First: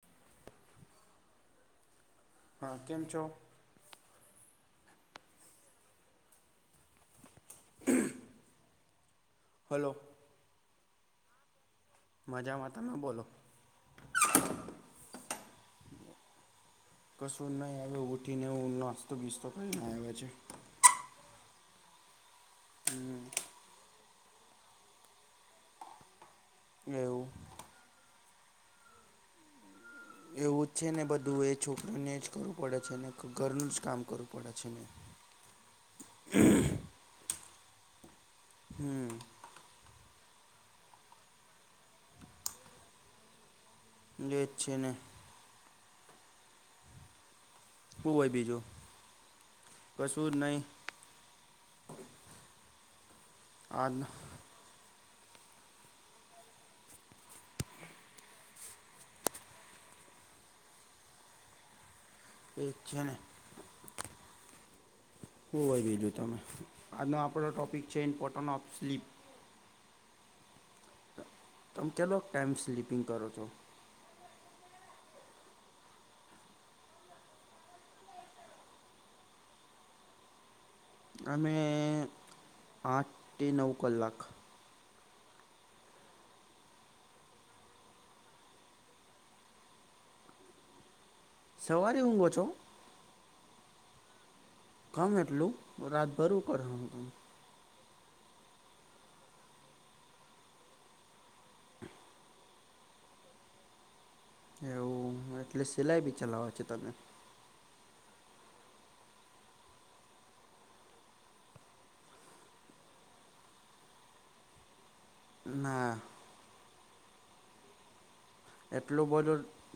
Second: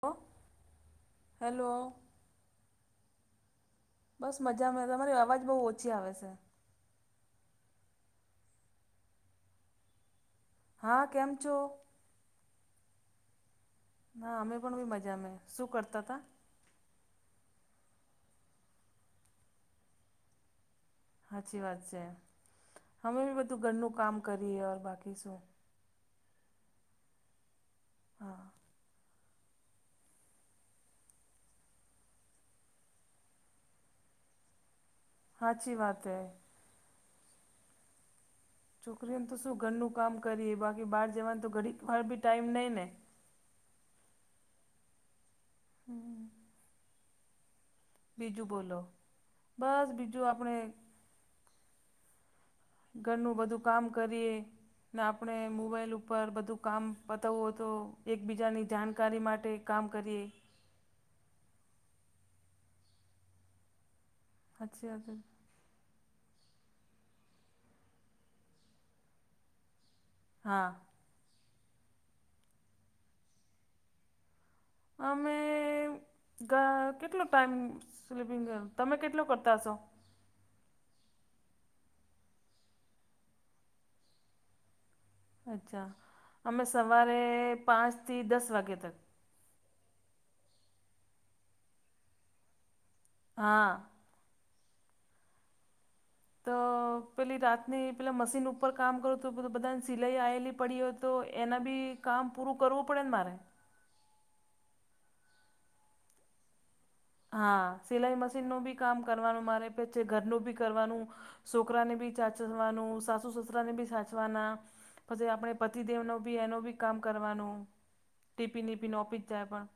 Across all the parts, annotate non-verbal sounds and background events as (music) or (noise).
Hello hello. હા કેમ છો. બસ મજામાં તમારી અવાજ બહુ ઓછી આવે છે. હ (unintelligible) હલો. હા કેમ છો. મજા માતામાં તમે બોલો. ના અમે પણ ભ મજા અમે શું કરતા હતા. કશું નહી આવે ઉઠીને એ નાસ્તો બીસતો કઈ ના આવે છે. સાચી વાત છે અમે બી બધું ઘરનું કામ કરીએર બાકી શું. એવું. હા (unintelligible) એવું જ છે ને બધું એ છોકરીને જ કરવું પડે છે ને ઘરનું જ કામ કરવું પડે છે ને. હાચી વાત હૈ. હમ છોકરીઓને તો શું ઘરનું કામ કરીએ બાકી બહાર જવાનું તો ઘડી વાર બી ટાઈમ નહીં ને જે અચ્છેને. (unintelligible) શું હોય બીજું બોલો બસ બીજું કશું જ આપણે. નહીં ઘરનું બધું કામ આજનો કરીએ. ને આપણે મોબાઈલ ઉપર બધું કામ પતાવવું તો એકબીજાની જાણકારી માટે. કામ કરએ. એ છેને. સાચછી. શું હોય બીજું તમે આજનો આપણો ટૉપિક છે ઇમ્પોર્ટન્ટ ઓફ સ્લીપ. હા. તમે કેટલો ટાઈમ સ્લીપિંગ કરો છો. અમે. કેટલો ટાઈમ સ્લીપિંગ તમે કેટલું કરતા હશો. અમે આઠ નવ કલાક. અચ્છા અમે સવારે પાંચથી દસ વાગે તક. સવારે ઉઊઘો છો. હા. કામ એટલુંત. તો પહેલી રાત. ને પેલાં મશીન ઉપર કામ કરો તો બધાને સિલાઈ આવેલી પડી હોય તો એના બી. કામ પૂરું કરવું પડે ને મારે. એવું એટલે સિલાઈ બી ચલાવ છે તમે. હા સિલાઈ મશીનનું બી કામ કરવાનું મારે પછી ઘરનું બી કરવાનું. છોકરાને ભી ચાચવાનું સાસુ સસરા ને ભી સાચવાના. પછી આપણે ના પતિદેવનો બી એનું બી કામ કરવાનું ટીપી ટીપી એટલો નહોપી જ બધો જાય પણ.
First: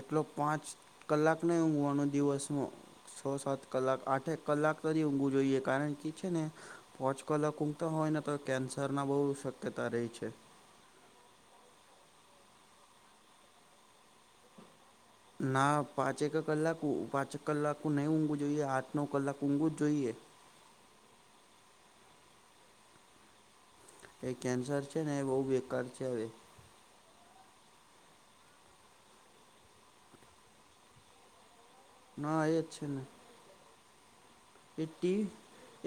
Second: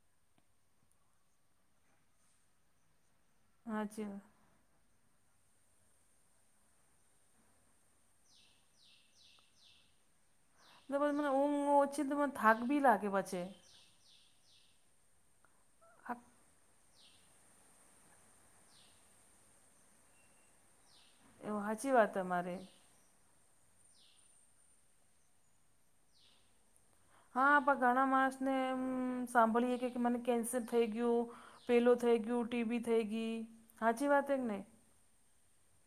એટલો પાંચ કલાકનેહી ઊવાનો દિવસમાં છ સાત કલાક હાચી વાત આઠેક. કલાક તરી ઊંઘું જોઈએ કારણ કે છે ને. પોચ કલાક ઉઊગતા હોય ને તો કેન્સર ના બહુ શક્યતા રહી છે. ત મને ઉઊમ હ છે. તો મને થકવી લ આેવાંચે. ના આ પાંચેક કલાક પાંચેક કલાક નહીં ઊંઘું જોઈએ આઠ નવ કલાક ઊંઘું જ જોઈએ. એવું સાચી વાત અમારે. એ કેન્સર છે ને એ બહુ બેકાર છે હવે. હા આપ ઘણા માણસને એમ સાંભળી કે મને કેન્સર થઈ ગયું. પેલો થઈ ના ગયું એ જ ટીબી છે ને થઈ ગઈ સાાચી વાત એ કે હી. એ. (unintelligible)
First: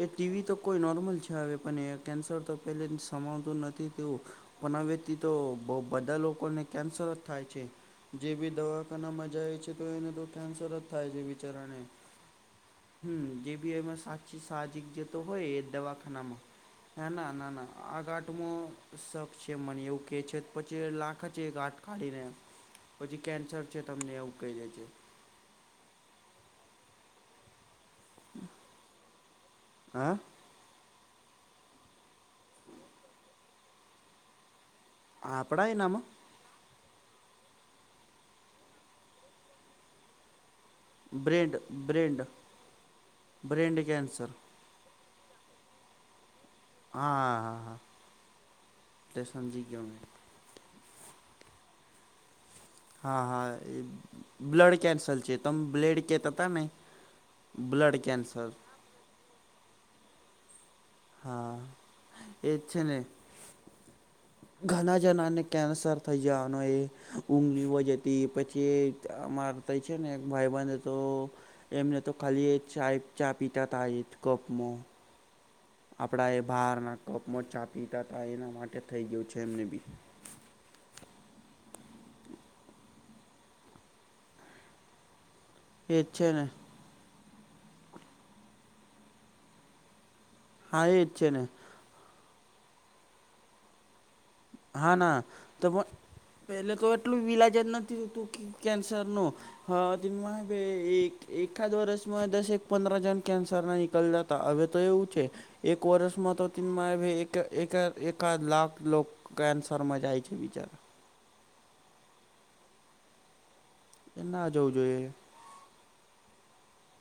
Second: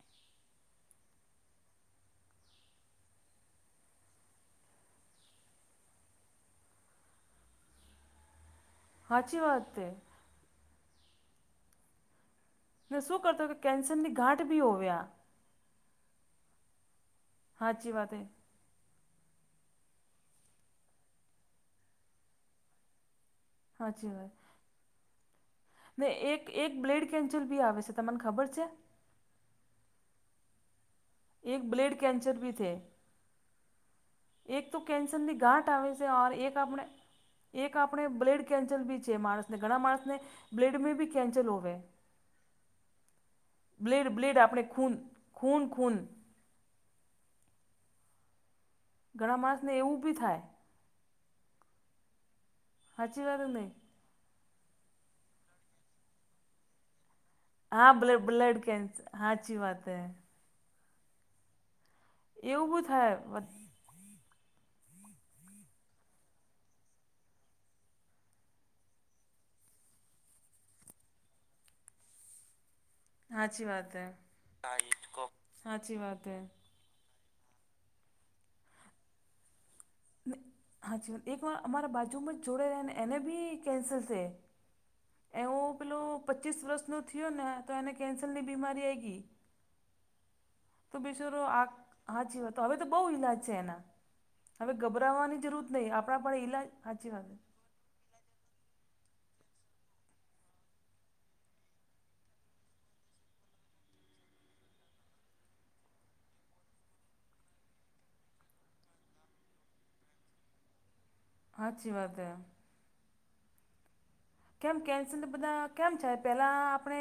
એ ટીવી તો કોઈ નોર્મલ છે આવે પણ એ કેન્સર તો પે સમાવતું નથી તેવું. પણ આ વ્યક્તિ તો બધા લોકોને કેન્સર જ થાય છે જે બી દવા. ના સાચી મજા એ વાત છે તો તે એને તો કેન્સર જ થાય છે વિચારાણે ને શું કરતો કે કેન્સરની ઘાંટ બી સાહજિક હોવ્યા જે હોય એ દવાખાનામાં ના ના ના ના સાચી આ વાત એ ઘાટમાં શખ છે મને એવું કેહે છે પછી લાખ છે આાટ કાઢીને પછી કેન્સર. છે સાચી તમને એવું વાત કહી દે છે. ને એક એક બ્લેડ કેન્સલ બી આવે છે તમને ખબર છે. હા. એક બ્લેડ કેન્સર ભી થે. એક તો કેન્સનની ગાંઠ આપણા આવે એનામાં છેર એક આપણે. એક આપણે બ્લેડ કેન્સલ બી છે માણસને ઘણા માણસને બ્લેડ મે. કેન્ચલ બ્રેન્ડ હોવે brain brain blood cancer blood આપણે ખૂન. ખૂન ખૂલ. હાા હા હા. તે ઘણા સમજી માણસને ગયો એવું મેં બી થાય. હા સાચી વાત હા નહીં એ બ્લડ કેન્સલ છે તમ બ્લેડ કે ત હતા નહી. હા બ બ્લડ કે હા અચ્છી વાત હૈ હા એ જ એવું છે બી ને થાય ઘણા જણાને કેન્સર થઈ જવાનો એ ઊગી જતી પછી અમાર થ છે ને ભાઈ બને તો એમને તો ખાલી એ સાહેબ ચા સાચી પીતા વાત થાય હે જ કપમાં સાચી વાત આપણા હે એ બહારના કપમાં ચા પીતા હતાા એના માટે થઈ ગયું છે એમને બી ને હા જીવન એક વાર અમારા બાજુમાં જ જોડે રહે ને એને બી કેન્સલ છે. એવો પેલો એ જ છે ને પચીસ વર્ષ ન થયો ને તો એને કેન્સરની બીમારી આ ગઈ- હા તો એ જ બીસ છે ને આ હાચી વાતો હવે તો બહુ ઈલાજ છે એના- હવે હા ના ગભરાવાની જરૂર તો નહીં આપણા પણ ઈલાજ પેલે તો સાચી એટલું વાત વિલાજત નથી થતું કેન્સર નું- હા ભાઈ એક એાદ વર્સમાં દસ પંદર જણ કન્સર ના નિકલ જ- હવે તો એવું છે એક વર્ષમાં તોન એકા લાખ- ક કેન્સરમાં જાય છે વિચાર- હા અચી વાત હ- એ ના જવું કેમ જોઈએ કેન્સર બધા કેમ છે પહેલાં આપણે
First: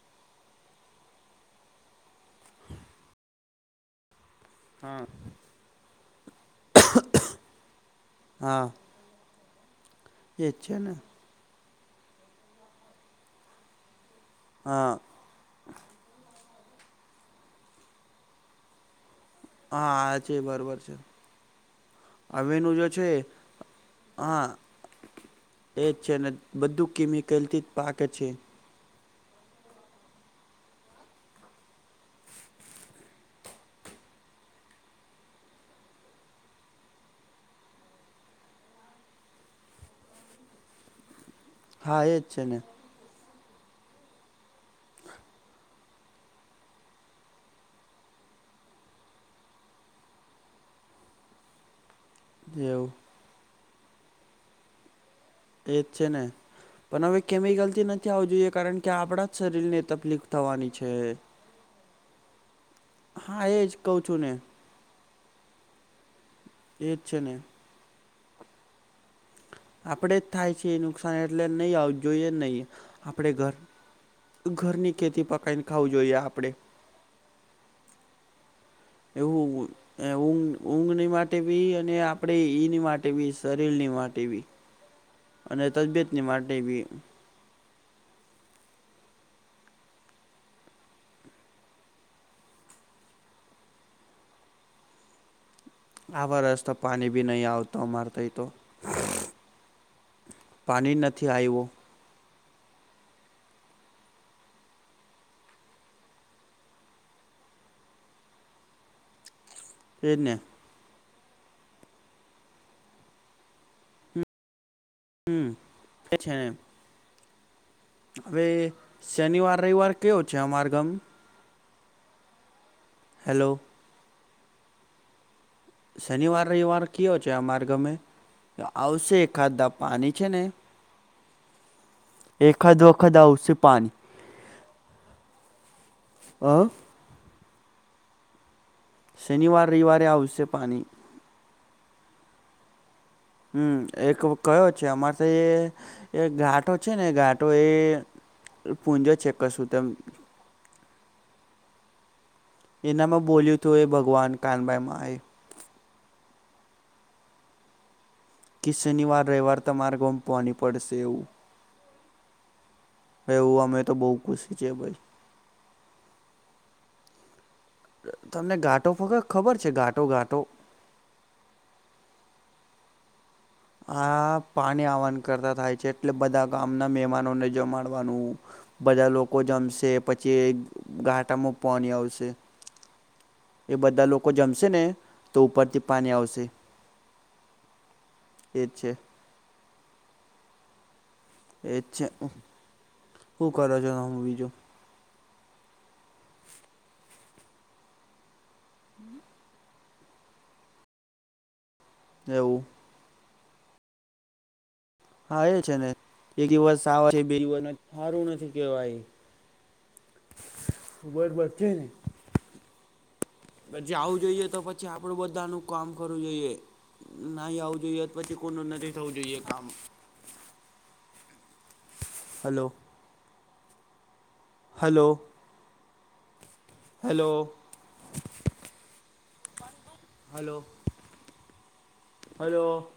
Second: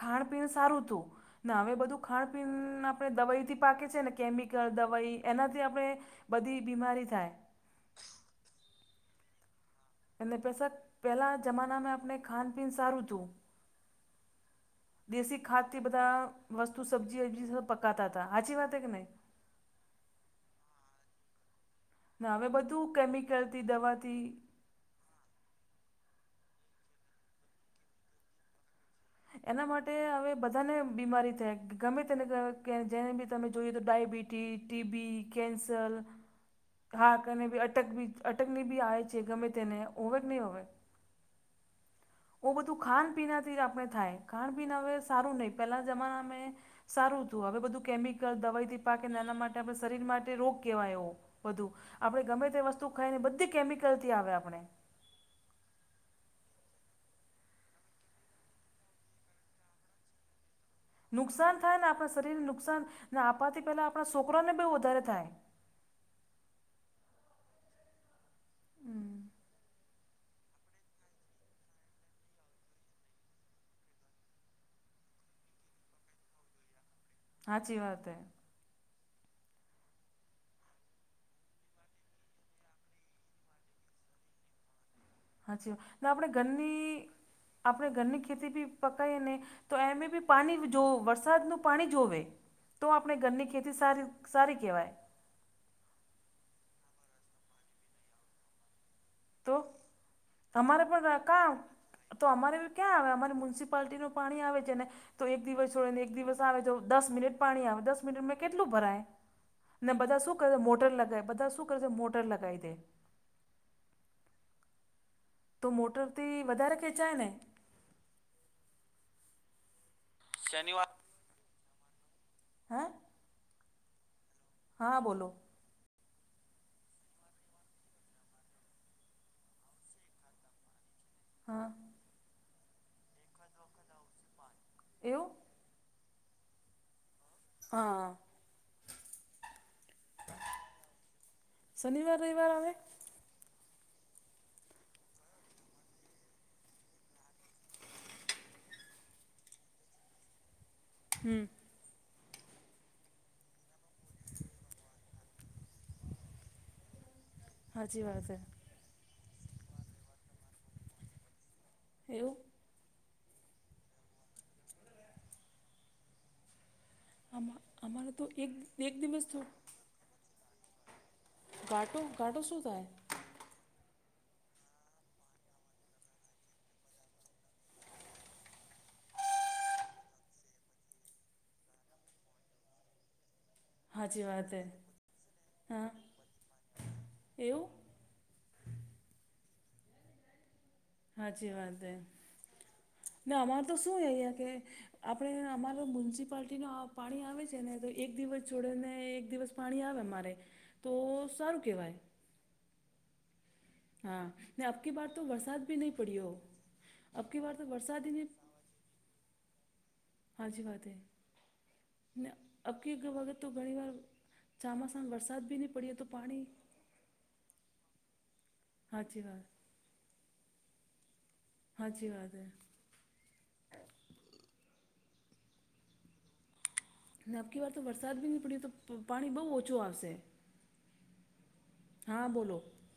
ખાણપીણ સારું હતું- ના હવે બધું ખાવા પીન આપણે દવાઈ થી પાકે છે ને કેમિક કલ હા દવાઈ એનાથી આપણે બધી બીમારી થાય. હા. એ એજ પાસા છે ને પહેલાના જમાનામાં આપણે ખાનપીન સારું હતું. હા. દેશી ખાદ્યથી બધા વસ્તુ સબ્જી એબજી પકાતા તા હાચી વાત હે કે નહીં? હા આ છે બરોબર છે. ને હવે અવેનું જે બધું છે કેમિકલથી દવાથી હા. એજ છે ને બધું કેમિકલથી જ પાકે છે. એના માટે હવે બધાને બીમારી થાય ગમે તેને ત જેને બી તમે જોઈએ તો ડાયબિટી ટી, ટીબી, કેન્સલ હા ગમે તેને અટક બી અટકની બી આવે છે ગમે તેને ઓવેક નઈ હોવે? હા એ બો બધું ખાણપીનાથી આપણે થાય ખાનપીણ હવે સારું નહીં પેહલાન જમાનામાં આપડે સારું થયું હવે બધું કેમિકલ, દવાઈથી પાકે એના માટે આપણે શરીર માટે રોગ કેવા અયો. વધુ આપણે ગમે તે એવું વસ્તુ ખઈને બધી કેમિકલથી આવે આપણે. એજ છે ને પણ હવે કેમિકલથી નથી આવું જોઈએ કારણ કે આપડા જ શરીર ને તકલીફ થવાની છે. નુકસાન થાય ને આપણા શરીરને નુકસાન ને હા આપવાથી એ જ પહેલાં કહ આપણા છું ને શોકરાને બહુ વધારે થાય. એ જ છે ને. હમ આપણેે જ થાય છે એ નુકસાન એટલે નહીં આવ જોઈએ નહીં આપણે ઘર ઘરની ખેતી પકાઈને ખાવું જોઈએ આપણે. હાચી વાત હે. એવું એવું ઊંઘ ઊંઘની માટે બી અને આપણે ઈની માટે બી શરીરની માટે બી. અને હાચી ને તબિયતની આપણે માટે બી. ઘરની આપણે ઘરની ખેતી બી પકાઈએ ને તો એમે બી પાણી જોવ વરસાદનું પાણી જોવે. તો આપણે ઘરની ખેતી સારી સારી કેવાય. આ વરસ તો પાણી બી નહીં આવ તો અમાર અહીયાં તો. તો તમારે પાણી પણ રા નથી કા આવ્યું તો અમારે બી ક્યાં આવે અમારે મ્યુનિસિપાલિટીનું પાણી આવે જેને તો એક દિવસ છોડે ને એક દિવસ આવે તો દસ મિનિટ પાણી આવે દસ મિનિટમાં કેટલું ભરાય? ને બધા શું કરે મોટર લગાવે બધા શું કરે છે મોટર લગાઈ દે. હમ તો એ છે મોટરથી ને વધારે ખેંચાય ને? હવે શનિવાર રવિવાર કેયો છે અમાર ગમ હે? હેલો. હા બોલો. શનિવાર રવિવાર કયો છે અમારે ગમે આવશે ખાધા પાણી છે ને હા. એકાદ વખત આવસે પાણી. એવું. અ. હા. શનિવાર રઈવારે આવશે પાણી. શનવાર રવવાર આવેમે હમ એક કયો છે અમારે તો એ ઘાટો છે ને ઘાટો એ પૂંજો ચેક કરશું તેમ હમ્મ. એનામાં બોલ્યું તું એ ભગવાન કાનભાઈમાં એ હાચી વાત હે. કે શનિવાર રવિવાર તમારે ગોમ પાની પડશે એવું. એવું? એવું અમે તો બઉુ ખુશી છીએ ભાઈ આ અમારો તો એક તમને ઘાટો એક વગર દિવસ થોડ ખબર છે ઘાટો ઘાટો ઘાટો ઘટો સો થય આ પાણી આવવાન કરતા થાય છે એટલે બધા ગામના મહેમાનોને જમાડવાનું બધા લોકો જમશે પછી ઘાટામાં પાણી આવશે એ બધા હાચી લોકો વાત હે જમશે ને તો ઉપરથી હા પાણી આવશે એવું એ જ છે સાાચી વાત એજ છે અમાર તો કરો છો શું તમે અહં કે બીજું આપણે અમારો મ્યુનિસિપાલટી ન પાણી આવે છે ને તો એક દિવસ જોડે ને એક દિવસ પાણી આવે અરે તો સારું કહેવાય એવું હા મે અ આપકી બત તો હા એ વરસાદ છે બી ને નહીં પડ્યો એકિવવા બે અબકી બાર તો દ વરસાદ સારું નહીં નથી કેવાય હાજી વાજ વોત વળત ક કેી અબકી વખત તો ઘણી વાર પછી આવું જોઈએ તો પછી ચોમાસામાં આપડું વરસાદ બધા ન બી નહીં કામ પડ્યો તો કરવું પાણી જોઈએ નાહી આવું જોઈએ પછી કોનું નથી થવું હાચી જોઈએ વાત કામ હાજી વાત હે હલો હલો હલો અનેખી વાર તો વરસાદ બી નહીં પડ્યો તો પાણી બહુ ઓછું આવશે હલો હા બોલો હલો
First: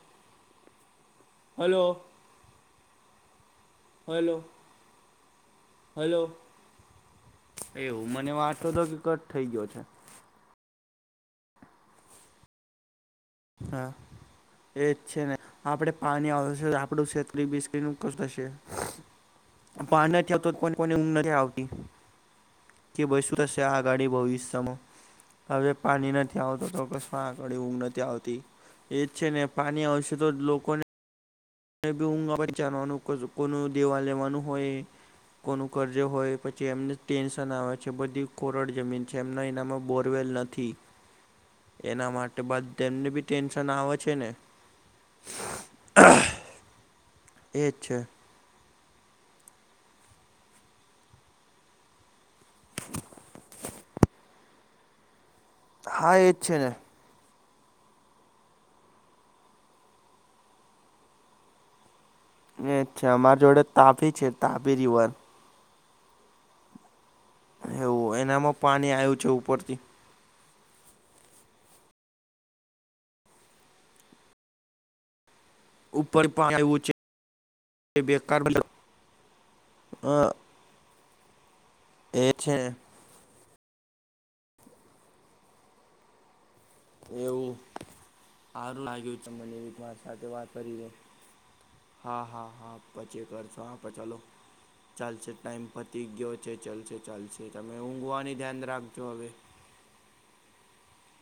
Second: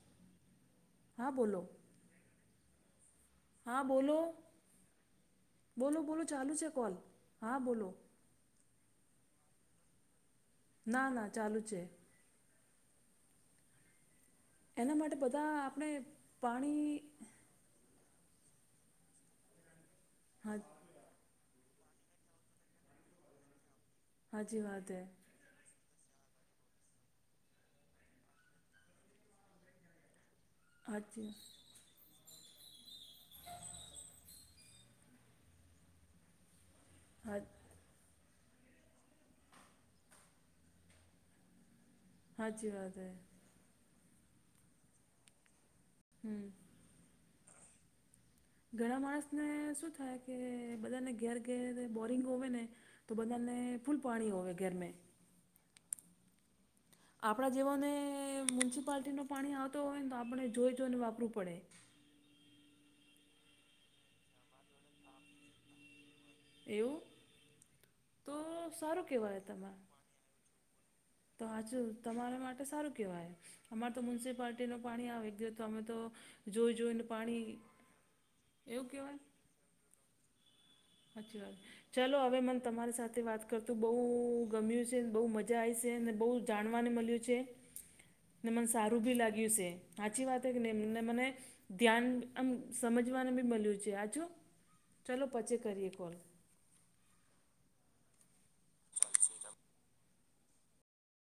હા બોલો હલો હા બોલો હલો બોલો હલો બોલો ચાલું છે કોૉલ હા બોલો એવું મને આંટો હતોો કે કટ થઈ ગયો છે ના ના ચાલુ છે. હા એજ એના માટે છે ને બધા આપણે આપડે પાણી આવશે આપડું શેતકરી બિસ્કીું થ નથી આવતો હા પણ કોને ઊંઘ નથી આવતી કે બસું તશે આગાડી હાચી ભવિષ્યમાં વાત હે હવે પાણી નથી આવત તો કમાં આગળ ઊંઘ નથી આવતો એજ છે ને પાણી આવશે તો લોકોને આજ ઊંઘા પર જાણવાનું કોનું દેવા લેવાનું હોય કોનું કર્જે હોય પછી એમને હા ટેન્શન આવે છે બધી કોરડ જમીન છે એમના એનામાં બોરવેલ નથી. એના માટે હાચી બદ વાત એને હે બી ટેન્શન આવે છે ને હમ એ અચ છેા ઘણા માણસને શું થાય કે બધાને ઘેર ઘેર બોરિંગ હોય ને તો બધાને ફૂલ પાણી હોવે ઘેરમે હા એ જ છે ને. આપણા જેવાને મ્યુનિસિપાલટી નું પાણી આવતો હોય ને તો આપણે જોઈ જોઈને વાપરું પડે. એ અચ્છા અમારી જોડે તાપી છે તાપી રિવર. એવું એવું તો એનામાં પાણી સારું આવ્યું છે કહેવાય તમારે ઉપરથી તો હચું તમારા માટે સારું કહેવાય અમારે તો મ્યુનિસિપાલિટીનું પાણી આવેિવ તમે તો ઉપર પાણી જોઈ આવ્યું જોઈને પાણી છે બેકાર એવું કહેવાય હ હાચ્ચી વાત ચલો એ હવે છે મને તમારી સાથે વાત. કરતું બહુ ગમ્યું છે બહુ મજા આવી છે અને બહુ જાણવાને મળ્યું છે. એવું ને મને સારું ભી લાગ્યું છે હાચી વાત હેકેને એમને મને ધ્યાન. હા આમ હા હા પછી સમજવાને બી કરશો મળ્યું છે હા આ ચાલો છો. ચાલશે ટાઈમ પતી ગયો છે ચાલશે ચાલશે તમે ઊંઘવાની ધ્યાન રાખજો હવે.